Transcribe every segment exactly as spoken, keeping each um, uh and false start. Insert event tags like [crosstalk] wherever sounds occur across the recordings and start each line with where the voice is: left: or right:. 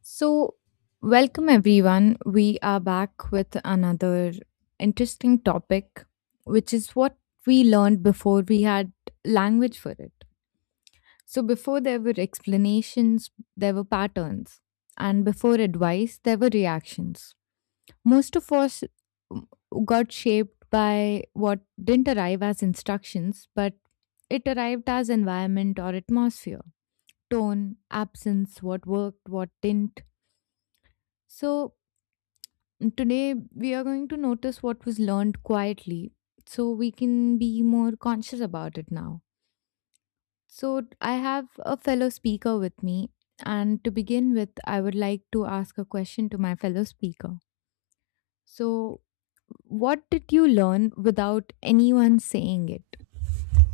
left: So, welcome everyone. We are back with another interesting topic, which is what we learned before we had language for it. So, before there were explanations, there were patterns, and before advice, there were reactions. Most of us got shaped by what didn't arrive as instructions, but it arrived as environment or atmosphere, tone, absence, what worked, what didn't. So, Today, we are going to notice what was learned quietly so we can be more conscious about it now. So, I have a fellow speaker with me, and to begin with, I would like to ask a question to my fellow speaker. So, what did you learn without anyone saying it?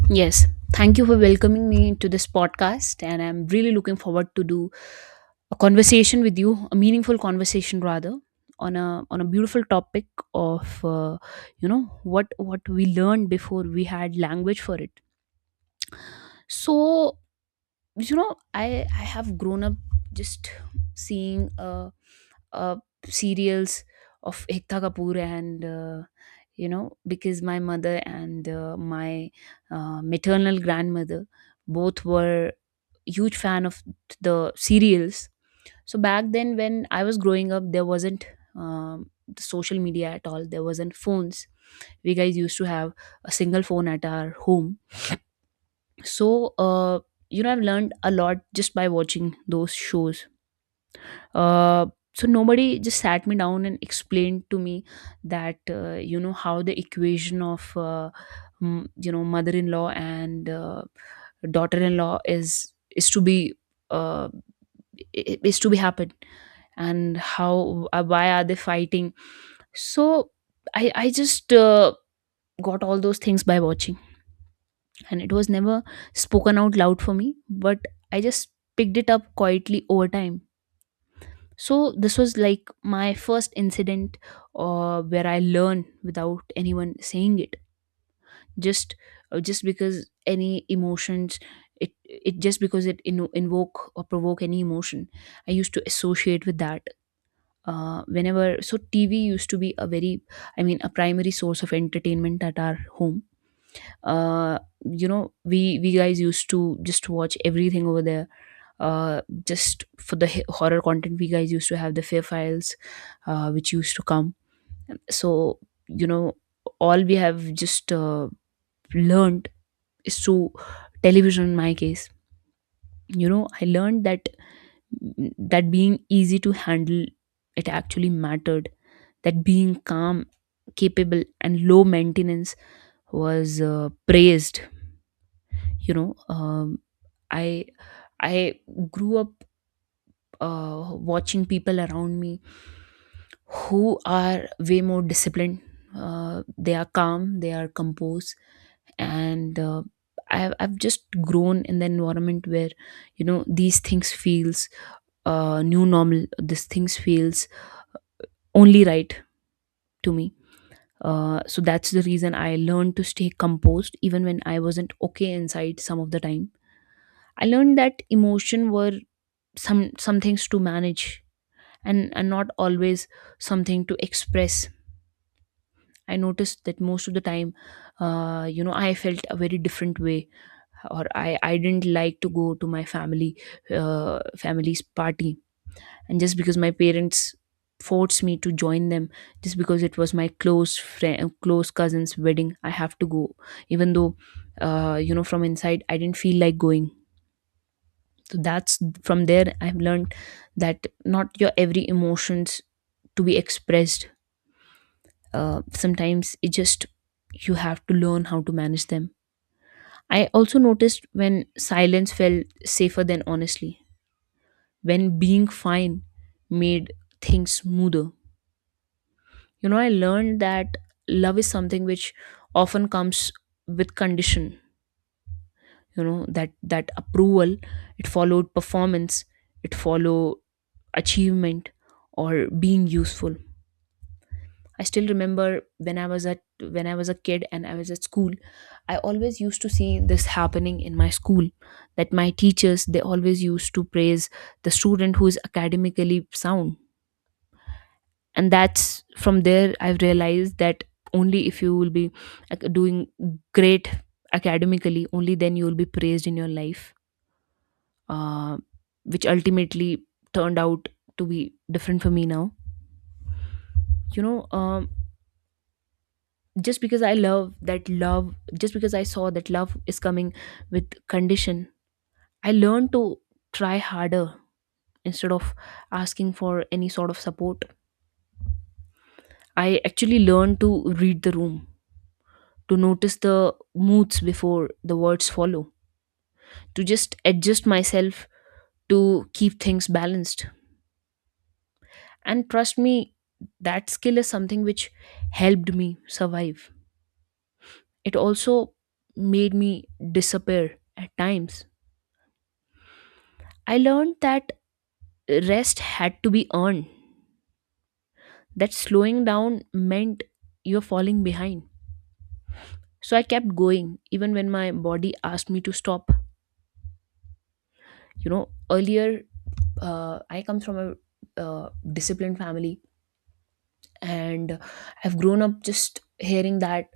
right: Yes, thank you for welcoming me to this podcast, and I'm really looking forward to do a conversation with you, a meaningful conversation rather, on a on a beautiful topic of uh, you know what what we learned before we had language for it. So you know i i have grown up just seeing uh, uh serials of Ekta Kapoor, and uh, you know because my mother and uh, my uh, maternal grandmother both were huge fan of the serials. So back then when I was growing up, there wasn't um, the social media at all, there wasn't phones. We guys used to have a single phone at our home. So uh, you know I've learned a lot just by watching those shows. uh, so nobody just sat me down and explained to me that uh, you know how the equation of uh, m- you know mother-in-law and uh, daughter-in-law is is to be uh, i- i- is to be happened, and how uh, why are they fighting. So i i just uh, got all those things by watching, and it was never spoken out loud for me, but I just picked it up quietly over time. So this was like my first incident uh, where I learned without anyone saying it. just uh, just because any emotions, it it just because it in, invoke or provoke any emotion, I used to associate with that uh, whenever. So TV used to be a very, I mean, a primary source of entertainment at our home. uh you know we we guys used to just watch everything over there. Uh just for the h- horror content, we guys used to have the Fear Files, uh which used to come. So, you know all we have just uh, learned is through television in my case. you know I learned that that being easy to handle, it actually mattered, that being calm, capable and low maintenance was uh, praised. you know um, I I grew up uh, watching people around me who are way more disciplined. Uh, they are calm, they are composed, and uh, I've I've just grown in the environment where you know these things feels uh, new normal. These things feels only right to me. Uh, so that's the reason I learned to stay composed even when I wasn't okay inside some of the time. I learned that emotion were some some things to manage, and and not always something to express. I noticed that most of the time, uh, you know I felt a very different way, or i i didn't like to go to my family uh, family's party, and just because my parents forced me to join them, just because it was my close friend close cousin's wedding, I have to go. Even though uh, you know from inside I didn't feel like going. So that's from there I've learned that not your every emotions to be expressed. Uh, sometimes, it just you have to learn how to manage them. I also noticed when silence felt safer than honestly, when being fine made things smoother. you know I learned that love is something which often comes with condition. you know that that approval, it followed performance, it followed achievement, or being useful. I still remember when I was at when I was a kid and I was at school, I always used to see this happening in my school, that my teachers, they always used to praise the student who is academically sound. And that's from there I've realized that only if you will be ac- doing great academically, only then you will be praised in your life, uh, which ultimately turned out to be different for me now. You know, um, just because i love that love just because I saw that love is coming with condition, I learned to try harder instead of asking for any sort of support. I actually learned to read the room, to notice the moods before the words follow, to just adjust myself, to keep things balanced. And trust me, that skill is something which helped me survive. It also made me disappear at times. I learned that rest had to be earned. That slowing down meant you're falling behind. So I kept going even when my body asked me to stop. You know, earlier, uh, I come from a uh, disciplined family, and I've grown up just hearing that,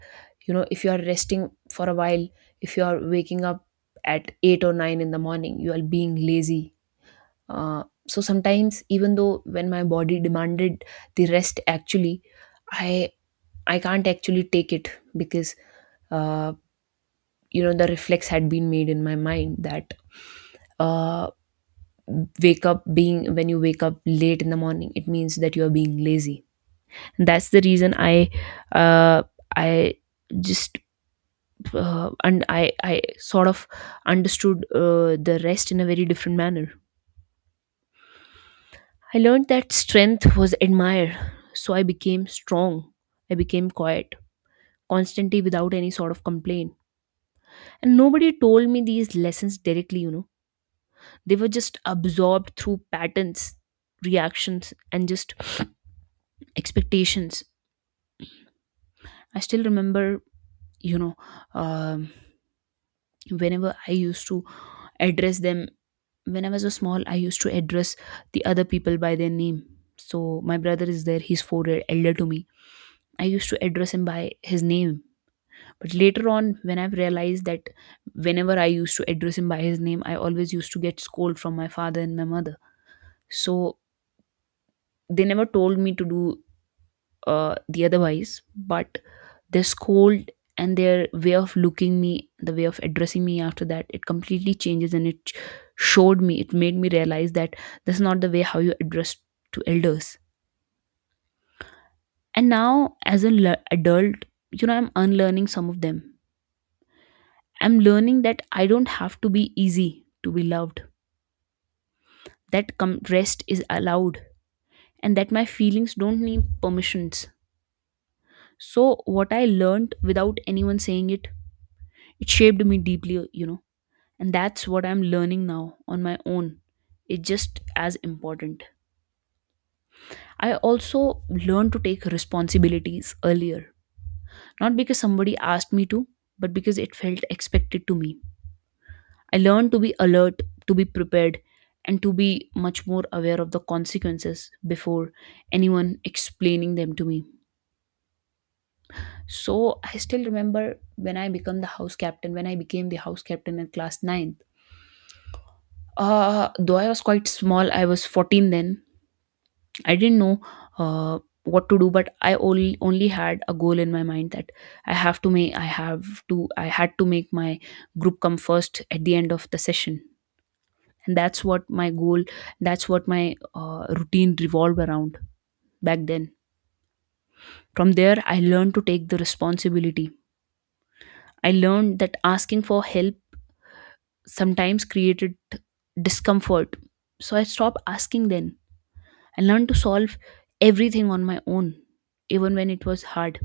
right: you know, if you are resting for a while, if you are waking up at eight or nine in the morning, you are being lazy. Uh, so sometimes, even though when my body demanded the rest, actually, I I can't actually take it, because uh, you know the reflex had been made in my mind that uh, wake up being when you wake up late in the morning, it means that you are being lazy. That's the reason I uh, I just uh, and I I sort of understood uh, the rest in a very different manner. I learned that strength was admired, so I became strong. I became quiet constantly without any sort of complaint. And nobody told me these lessons directly, you know. They were just absorbed through patterns, reactions, and just expectations. I still remember, you know, um, whenever I used to address them, when I was a small, I used to address the other people by their name. So my brother is there, he's four year elder to me. I used to address him by his name. But later on, when I've realized that whenever I used to address him by his name, I always used to get scold from my father and my mother. So they never told me to do uh, the otherwise, but their scold and their way of looking me, the way of addressing me after that, it completely changes, and it sh- showed me, it made me realize that that's not the way how you address to elders. And now as an le- adult, you know I'm unlearning some of them. I'm learning that I don't have to be easy to be loved, that com- rest is allowed, and that my feelings don't need permissions. So what I learned without anyone saying it, it shaped me deeply, you know, and that's what I'm learning now on my own. It's just as important. I also learned to take responsibilities earlier, not because somebody asked me to, but because it felt expected to me. I learned to be alert, to be prepared, and to be much more aware of the consequences before anyone explaining them to me. So I still remember when I became the house captain, when I became the house captain in class nine. Uh, though I was quite small, I was fourteen then. I didn't know uh, what to do, but I only only had a goal in my mind that I have to make, I have to, I had to make my group come first at the end of the session, and that's what my goal, that's what my uh, routine revolved around back then. From there, I learned to take the responsibility. I learned that asking for help sometimes created discomfort, so I stopped asking. Then I learned to solve everything on my own, even when it was hard.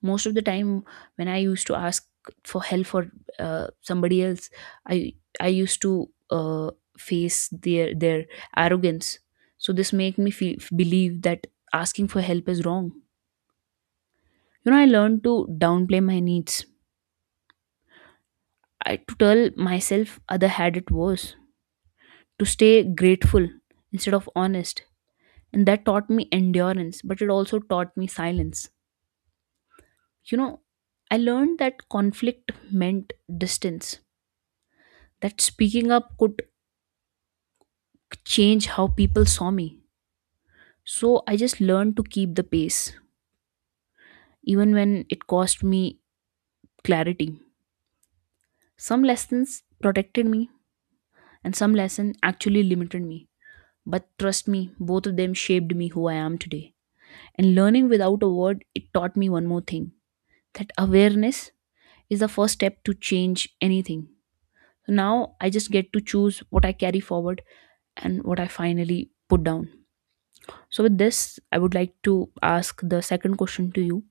right: Most of the time, when I used to ask for help for uh, somebody else, I I used to uh, face their their arrogance. So this make me feel believe that asking for help is wrong. You know, I learned to downplay my needs. I To tell myself other had it worse. To stay grateful instead of honest, and that taught me endurance, but it also taught me silence. You know, I learned that conflict meant distance, that speaking up could change how people saw me. So I just learned to keep the pace, even when it cost me clarity. Some lessons protected me, and some lesson actually limited me. But trust me, both of them shaped me who I am today. And learning without a word, it taught me one more thing, that awareness is the first step to change anything. So, now I just get to choose what I carry forward and what I finally put down. So, with this, I would like to ask the second question to you.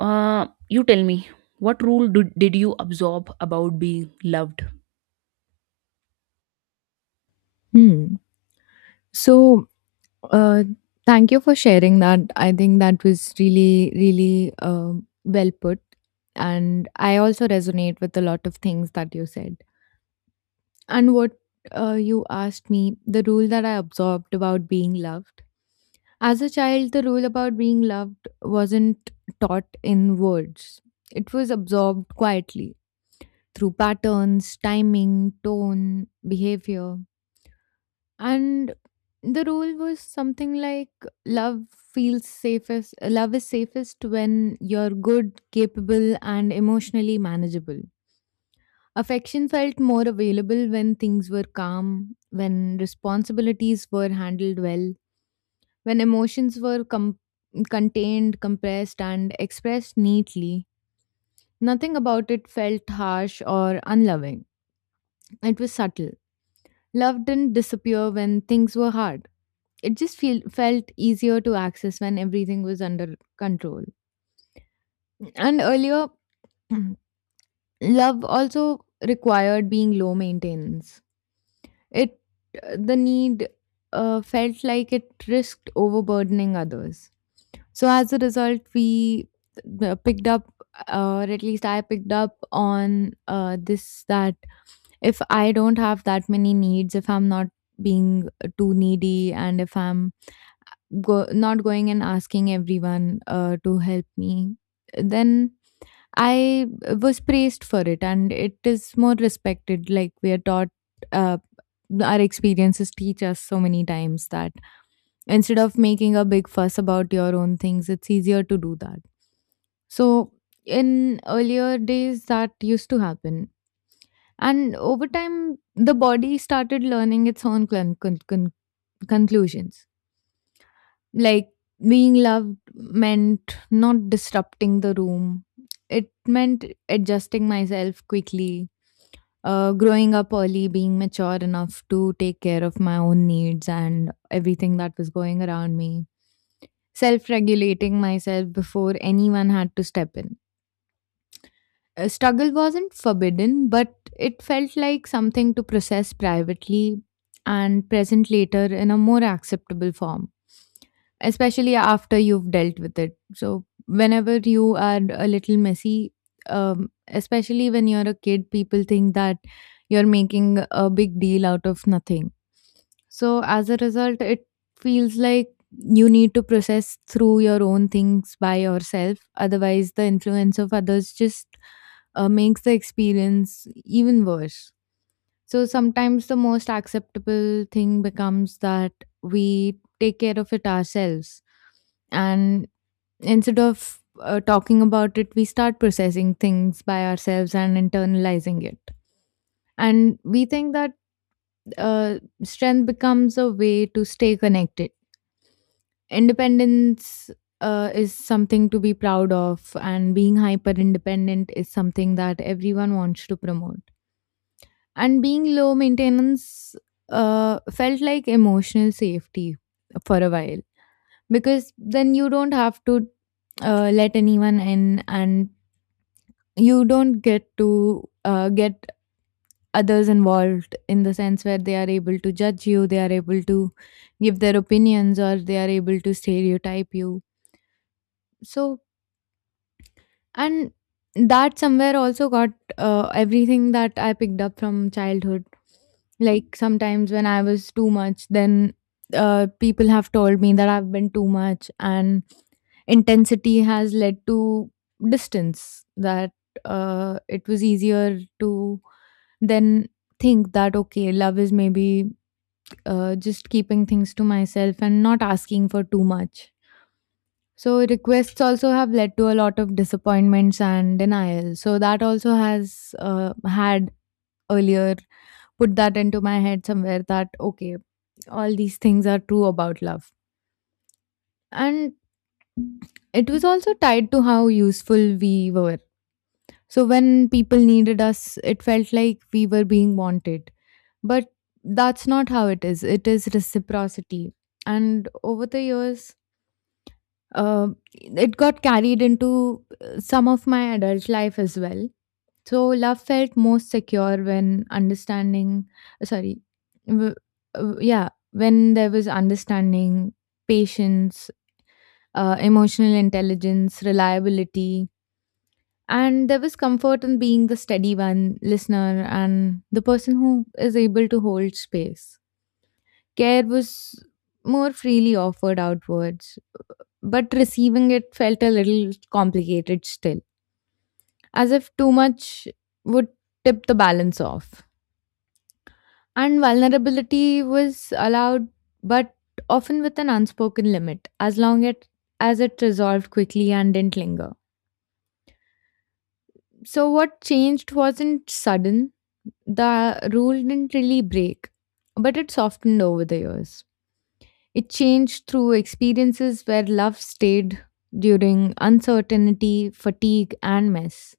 right: Uh, you tell me, what rule do, did you absorb about being loved?
left: Hmm. So, uh, thank you for sharing that. I think that was really, really uh, well put. And I also resonate with a lot of things that you said. And what uh, you asked me, the rule that I absorbed about being loved. As a child, the rule about being loved wasn't taught in words, it was absorbed quietly through patterns, timing, tone, behavior. And the rule was something like love feels safest, love is safest when you're good, capable, and emotionally manageable. Affection felt more available when things were calm, when responsibilities were handled well, when emotions were com- contained, compressed, and expressed neatly. Nothing about it felt harsh or unloving. It was subtle. Love didn't disappear when things were hard. It just feel- felt easier to access when everything was under control. And earlier, [clears throat] love also required being low maintenance. It The need uh, felt like it risked overburdening others. So as a result, we uh, picked up, uh, or at least I picked up on uh, this that if I don't have that many needs, if I'm not being uh, too needy, and if I'm go- not going and asking everyone uh, to help me, then I was praised for it, and it is more respected. Like we are taught, uh, our experiences teach us so many times that instead of making a big fuss about your own things, it's easier to do that. So in earlier days, that used to happen, and over time, the body started learning its own con- con- con- conclusions, like. Being loved meant not disrupting the room. It meant adjusting myself quickly, uh, growing up early, being mature enough to take care of my own needs and everything that was going around me, self regulating myself before anyone had to step in. Uh, struggle wasn't forbidden, but it felt like something to process privately and present later in a more acceptable form, especially after you've dealt with it. So, whenever you are a little messy, um, especially when you're a kid, people think that you're making a big deal out of nothing. So, as a result, it feels like you need to process through your own things by yourself. Otherwise, the influence of others just uh, makes the experience even worse. So sometimes the most acceptable thing becomes that we take care of it ourselves. And instead of uh, talking about it, we start processing things by ourselves and internalizing it. And we think that uh, strength becomes a way to stay connected. Independence uh, is something to be proud of, and being hyper independent is something that everyone wants to promote. And being low maintenance uh, felt like emotional safety for a while because then you don't have to uh, let anyone in and you don't get to uh, get others involved in the sense where they are able to judge you, they are able to give their opinions, or they are able to stereotype you. So. And that somewhere also got uh, everything that I picked up from childhood. Like sometimes when I was too much, then uh, people have told me that I've been too much, and intensity has led to distance. That uh, it was easier to then think that okay, love is maybe uh, just keeping things to myself and not asking for too much. So requests also have led to a lot of disappointments and denial. So that also has uh, had earlier put that into my head somewhere that okay, all these things are true about love. And it was also tied to how useful we were. So when people needed us, it felt like we were being wanted. But that's not how it is. It is reciprocity. And over the years, uh, it got carried into uh, some of my adult life as well. So love felt most secure when understanding. uh, Sorry, w- uh, yeah, when there was understanding, patience, uh, emotional intelligence, reliability, and there was comfort in being the steady one, listener, and the person who is able to hold space. Care was more freely offered outwards but receiving it felt a little complicated still, as if too much would tip the balance off. And vulnerability was allowed, but often with an unspoken limit, as long it, as it resolved quickly and didn't linger. So, what changed wasn't sudden, the rule didn't really break, but it softened over the years. It changed through experiences where love stayed during uncertainty, fatigue, and mess.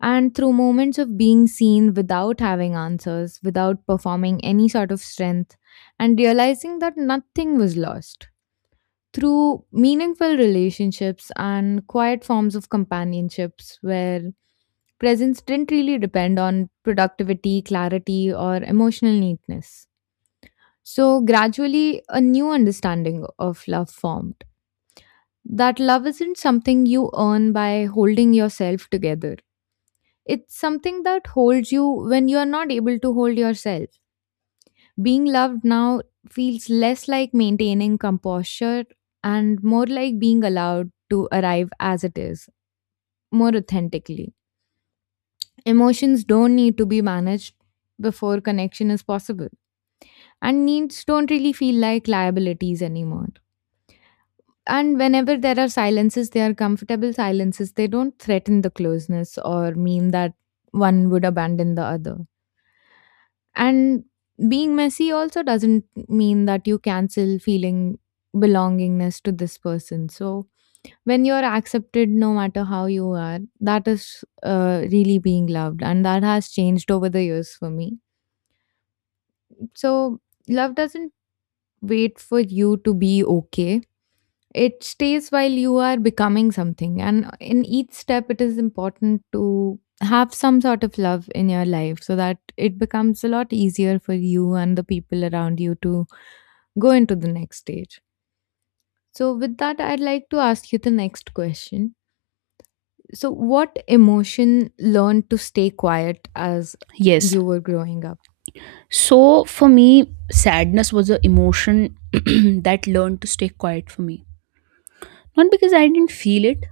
left: And through moments of being seen without having answers, without performing any sort of strength, and realizing that nothing was lost. Through meaningful relationships and quiet forms of companionships where presence didn't really depend on productivity, clarity, or emotional neatness. So, gradually, a new understanding of love formed. That love isn't something you earn by holding yourself together. It's something that holds you when you are not able to hold yourself. Being loved now feels less like maintaining composure and more like being allowed to arrive as it is, more authentically. Emotions don't need to be managed before connection is possible, and needs don't really feel like liabilities anymore. And whenever there are silences, they are comfortable silences. They don't threaten the closeness or mean that one would abandon the other. And being messy also doesn't mean that you cancel feeling belongingness to this person. So when you're accepted no matter how you are, that is uh, really being loved. And that has changed over the years for me. So love doesn't wait for you to be okay, it stays while you are becoming something, and in each step, it is important to have some sort of love in your life so that it becomes a lot easier for you and the people around you to go into the next stage. So, with that, I'd like to ask you the next question. So, what emotion learned to stay quiet as
right: Yes.
left: you were growing up?
right: So, for me, sadness was an emotion [clears throat] that learned to stay quiet for me. Not because I didn't feel it,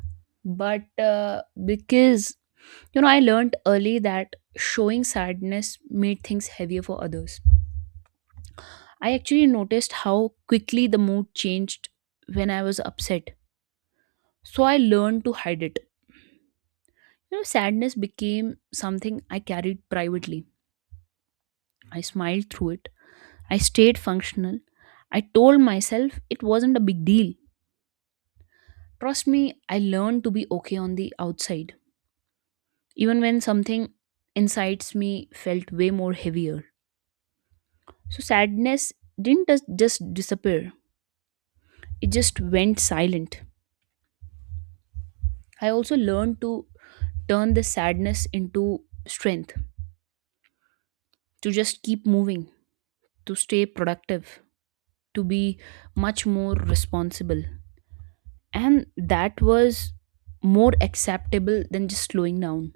right: but uh, because, you know, I learned early that showing sadness made things heavier for others. I actually noticed how quickly the mood changed when I was upset. So I learned to hide it. You know, sadness became something I carried privately. I smiled through it. I stayed functional. I told myself it wasn't a big deal. Trust me, I learned to be okay on the outside, even when something inside me felt way more heavier. So sadness didn't just just disappear, it just went silent. I also learned to turn the sadness into strength, to just keep moving, to stay productive, to be much more responsible, and that was more acceptable than just slowing down.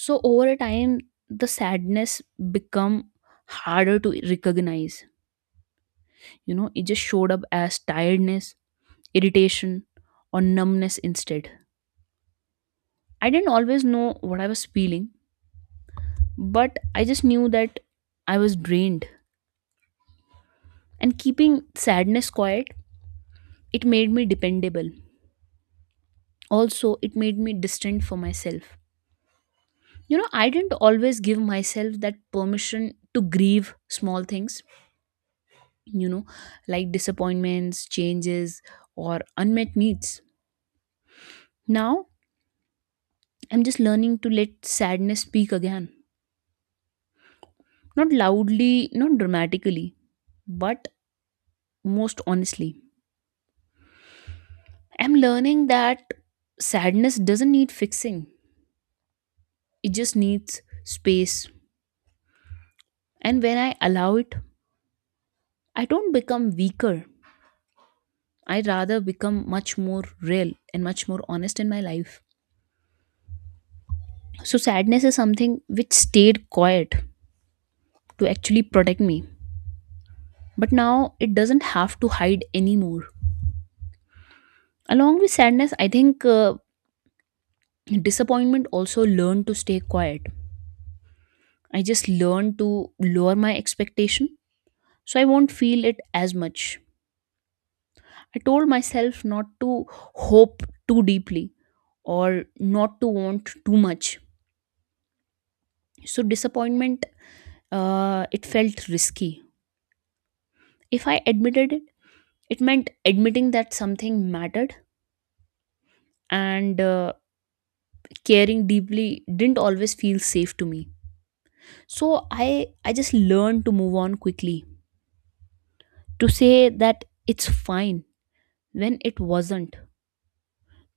right: So over a time, the sadness become harder to recognize. You know, it just showed up as tiredness, irritation, or numbness instead. I didn't always know what I was feeling, but I just knew that I was drained. And keeping sadness quiet, it made me dependable. Also, it made me distant for myself. You know, I didn't always give myself that permission to grieve small things, you know, like disappointments, changes, or unmet needs. Now I'm just learning to let sadness speak again, not loudly, not dramatically, but most honestly. I'm learning that sadness doesn't need fixing, it just needs space. And when I allow it, I don't become weaker, I rather become much more real and much more honest in my life. So sadness is something which stayed quiet to actually protect me. But now it doesn't have to hide anymore. Along with sadness, I think, uh, disappointment also learned to stay quiet. I just learned to lower my expectation so I won't feel it as much. I told myself not to hope too deeply, or not to want too much. So disappointment, uh, it felt risky. If I admitted it, it meant admitting that something mattered, and uh, caring deeply didn't always feel safe to me. So i i just learned to move on quickly, to say that it's fine when it wasn't,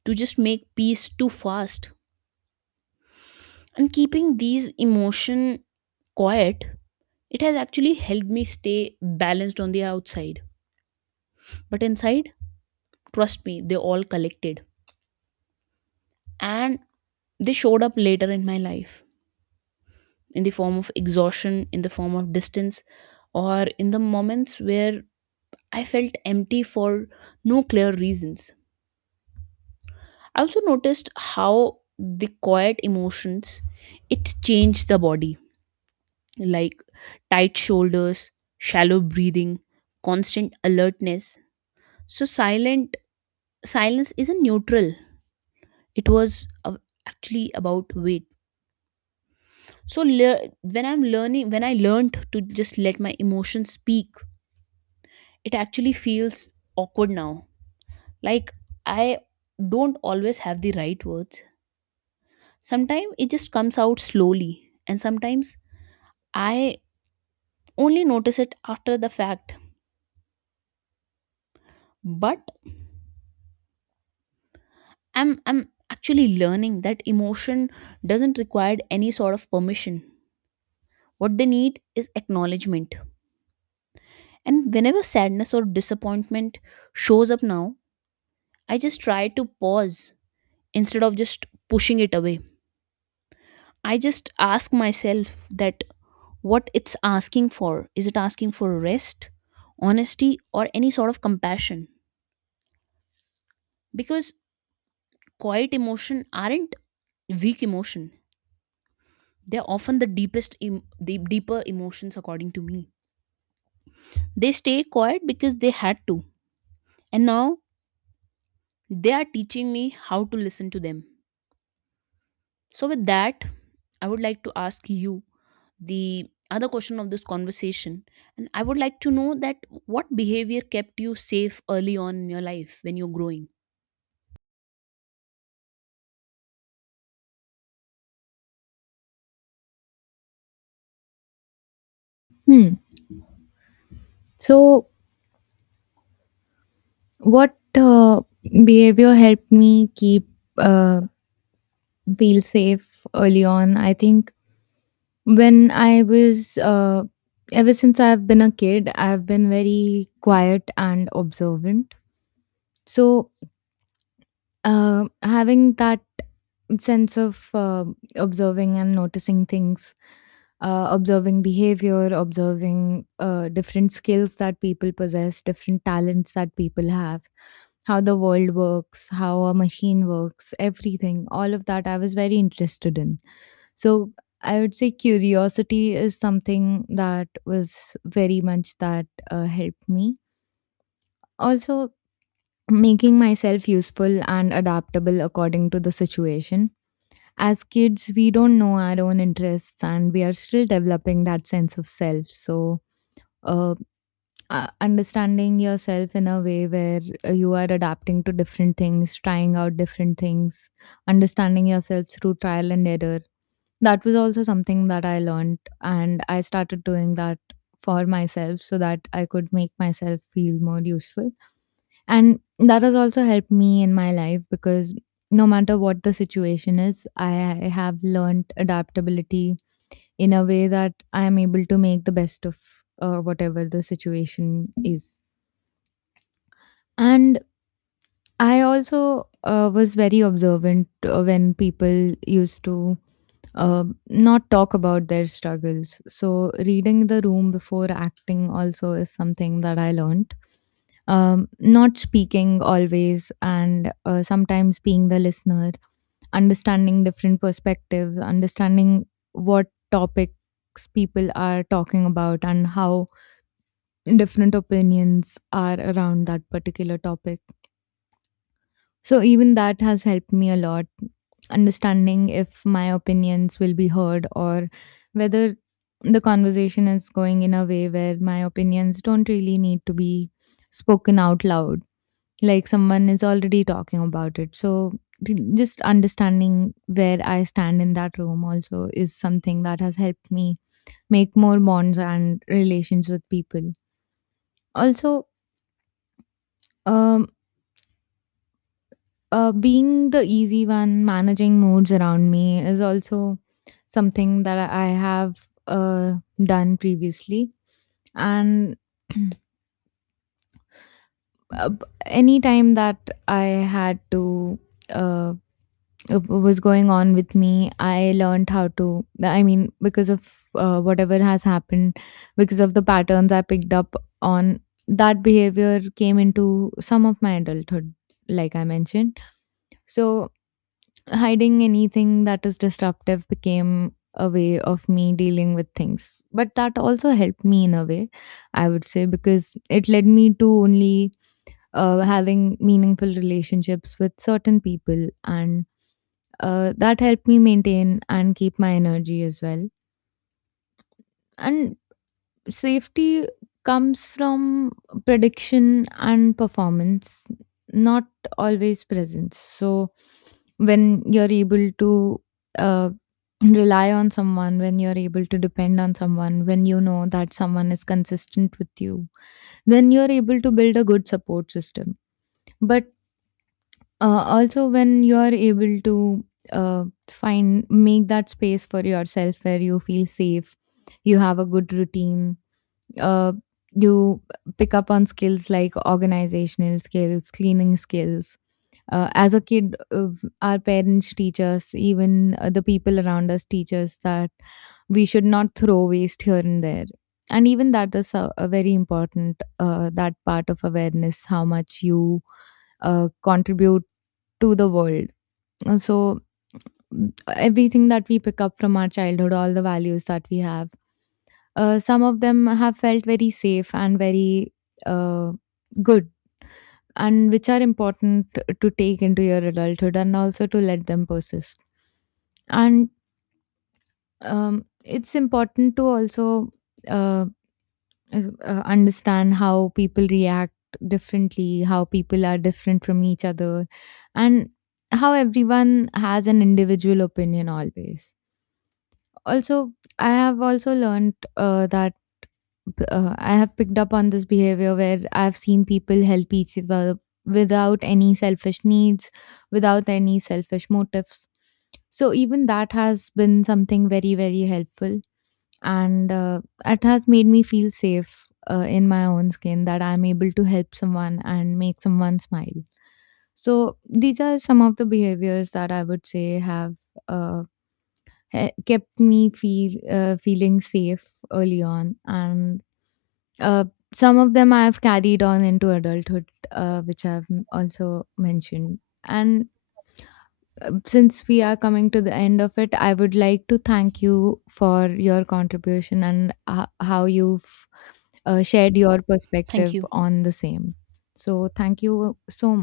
right: to just make peace too fast. And keeping these emotion quiet, it has actually helped me stay balanced on the outside. But inside, trust me, they all collected, and they showed up later in my life, in the form of exhaustion, in the form of distance, or in the moments where I felt empty for no clear reasons. I also noticed how the quiet emotions, it changed the body, like tight shoulders, shallow breathing, constant alertness. So silent silence isn't neutral. It was uh, actually about weight. So lear when I'm learning, when I learned to just let my emotions speak, it actually feels awkward now. Like, I don't always have the right words. Sometimes it just comes out slowly, and sometimes I only notice it after the fact. But i'm i'm actually learning that emotion doesn't require any sort of permission. What they need is acknowledgement. And whenever sadness or disappointment shows up now, I just try to pause. Instead of just pushing it away, I just ask myself that what it's asking for. Is it asking for rest, honesty, or any sort of compassion? Because quiet emotion aren't weak emotion, they're often the deepest em- the deeper emotions according to me. They stay quiet because they had to, and now they are teaching me how to listen to them. So with that, I would like to ask you the other question of this conversation, and I would like to know that what behavior kept you safe early on in your life when you're growing.
left: Hmm. So, what uh, behavior helped me keep uh, feel safe early on? I think When I was, uh, ever since I've been a kid, I've been very quiet and observant. So, uh, having that sense of uh, observing and noticing things, uh, observing behavior, observing uh, different skills that people possess, different talents that people have, how the world works, how a machine works, everything, all of that I was very interested in. So I would say curiosity is something that was very much that uh, helped me. Also, making myself useful and adaptable according to the situation. As kids, we don't know our own interests and we are still developing that sense of self. So, uh, uh, understanding yourself in a way where uh, you are adapting to different things, trying out different things, understanding yourself through trial and error. That was also something that I learned, and I started doing that for myself so that I could make myself feel more useful. And that has also helped me in my life because no matter what the situation is, I have learned adaptability in a way that I am able to make the best of uh, whatever the situation is. And I also uh, was very observant uh, when people used to uh, not talk about their struggles. So, reading the room before acting also is something that I learned. Um, not speaking always, and uh, sometimes being the listener, understanding different perspectives, understanding what topics people are talking about, and how different opinions are around that particular topic, so even that has helped me a lot, understanding if my opinions will be heard or whether the conversation is going in a way where my opinions don't really need to be spoken out loud, like someone is already talking about it. So d- just understanding where I stand in that room also is something that has helped me make more bonds and relations with people. Also, um, Uh, being the easy one, managing moods around me is also something that I I have uh, done previously. And [clears throat] uh, b- any time that I had to uh, uh, was going on with me, I learned how to. I mean, because of uh, whatever has happened, because of the patterns I picked up on, that behavior came into some of my adulthood, like I mentioned. So hiding anything that is disruptive became a way of me dealing with things, but that also helped me in a way, I would say, because it led me to only uh, having meaningful relationships with certain people and uh, that helped me maintain and keep my energy as well. And safety comes from prediction and performance, not always presence. So, when you're able to uh, rely on someone, when you're able to depend on someone, when you know that someone is consistent with you, then you're able to build a good support system. But uh, also, when you're able to uh, find make that space for yourself where you feel safe, you have a good routine, uh, you pick up on skills like organizational skills, cleaning skills. Uh, as a kid, uh, our parents teach us, even uh, the people around us teach us that we should not throw waste here and there. And even that is a, a very important uh, that part of awareness, how much you uh, contribute to the world. Uh, So mm, everything that we pick up from our childhood, all the values that we have, uh, some of them have felt very safe and very uh, good and which are important to take into your adulthood and also to let them persist. And um, it's important to also uh, is- uh, understand how people react differently, how people are different from each other and how everyone has an individual opinion always. Also, I have also learned uh, that b- uh, I have picked up on this behavior where I've seen people help each other without any selfish needs, without any selfish motives. So even that has been something very, very helpful. And uh, it has made me feel safe uh, in my own skin that I'm able to help someone and make someone smile. So these are some of the behaviors that I would say have uh, he- kept me feel uh, feeling safe early on, and uh, some of them I have carried on into adulthood, uh, which I've m- also mentioned. And uh, since we are coming to the end of it, I would like to thank you for your contribution and uh, how you've uh, shared your
right: Thank
left: perspective
right: you.
left: on the same. So, thank you so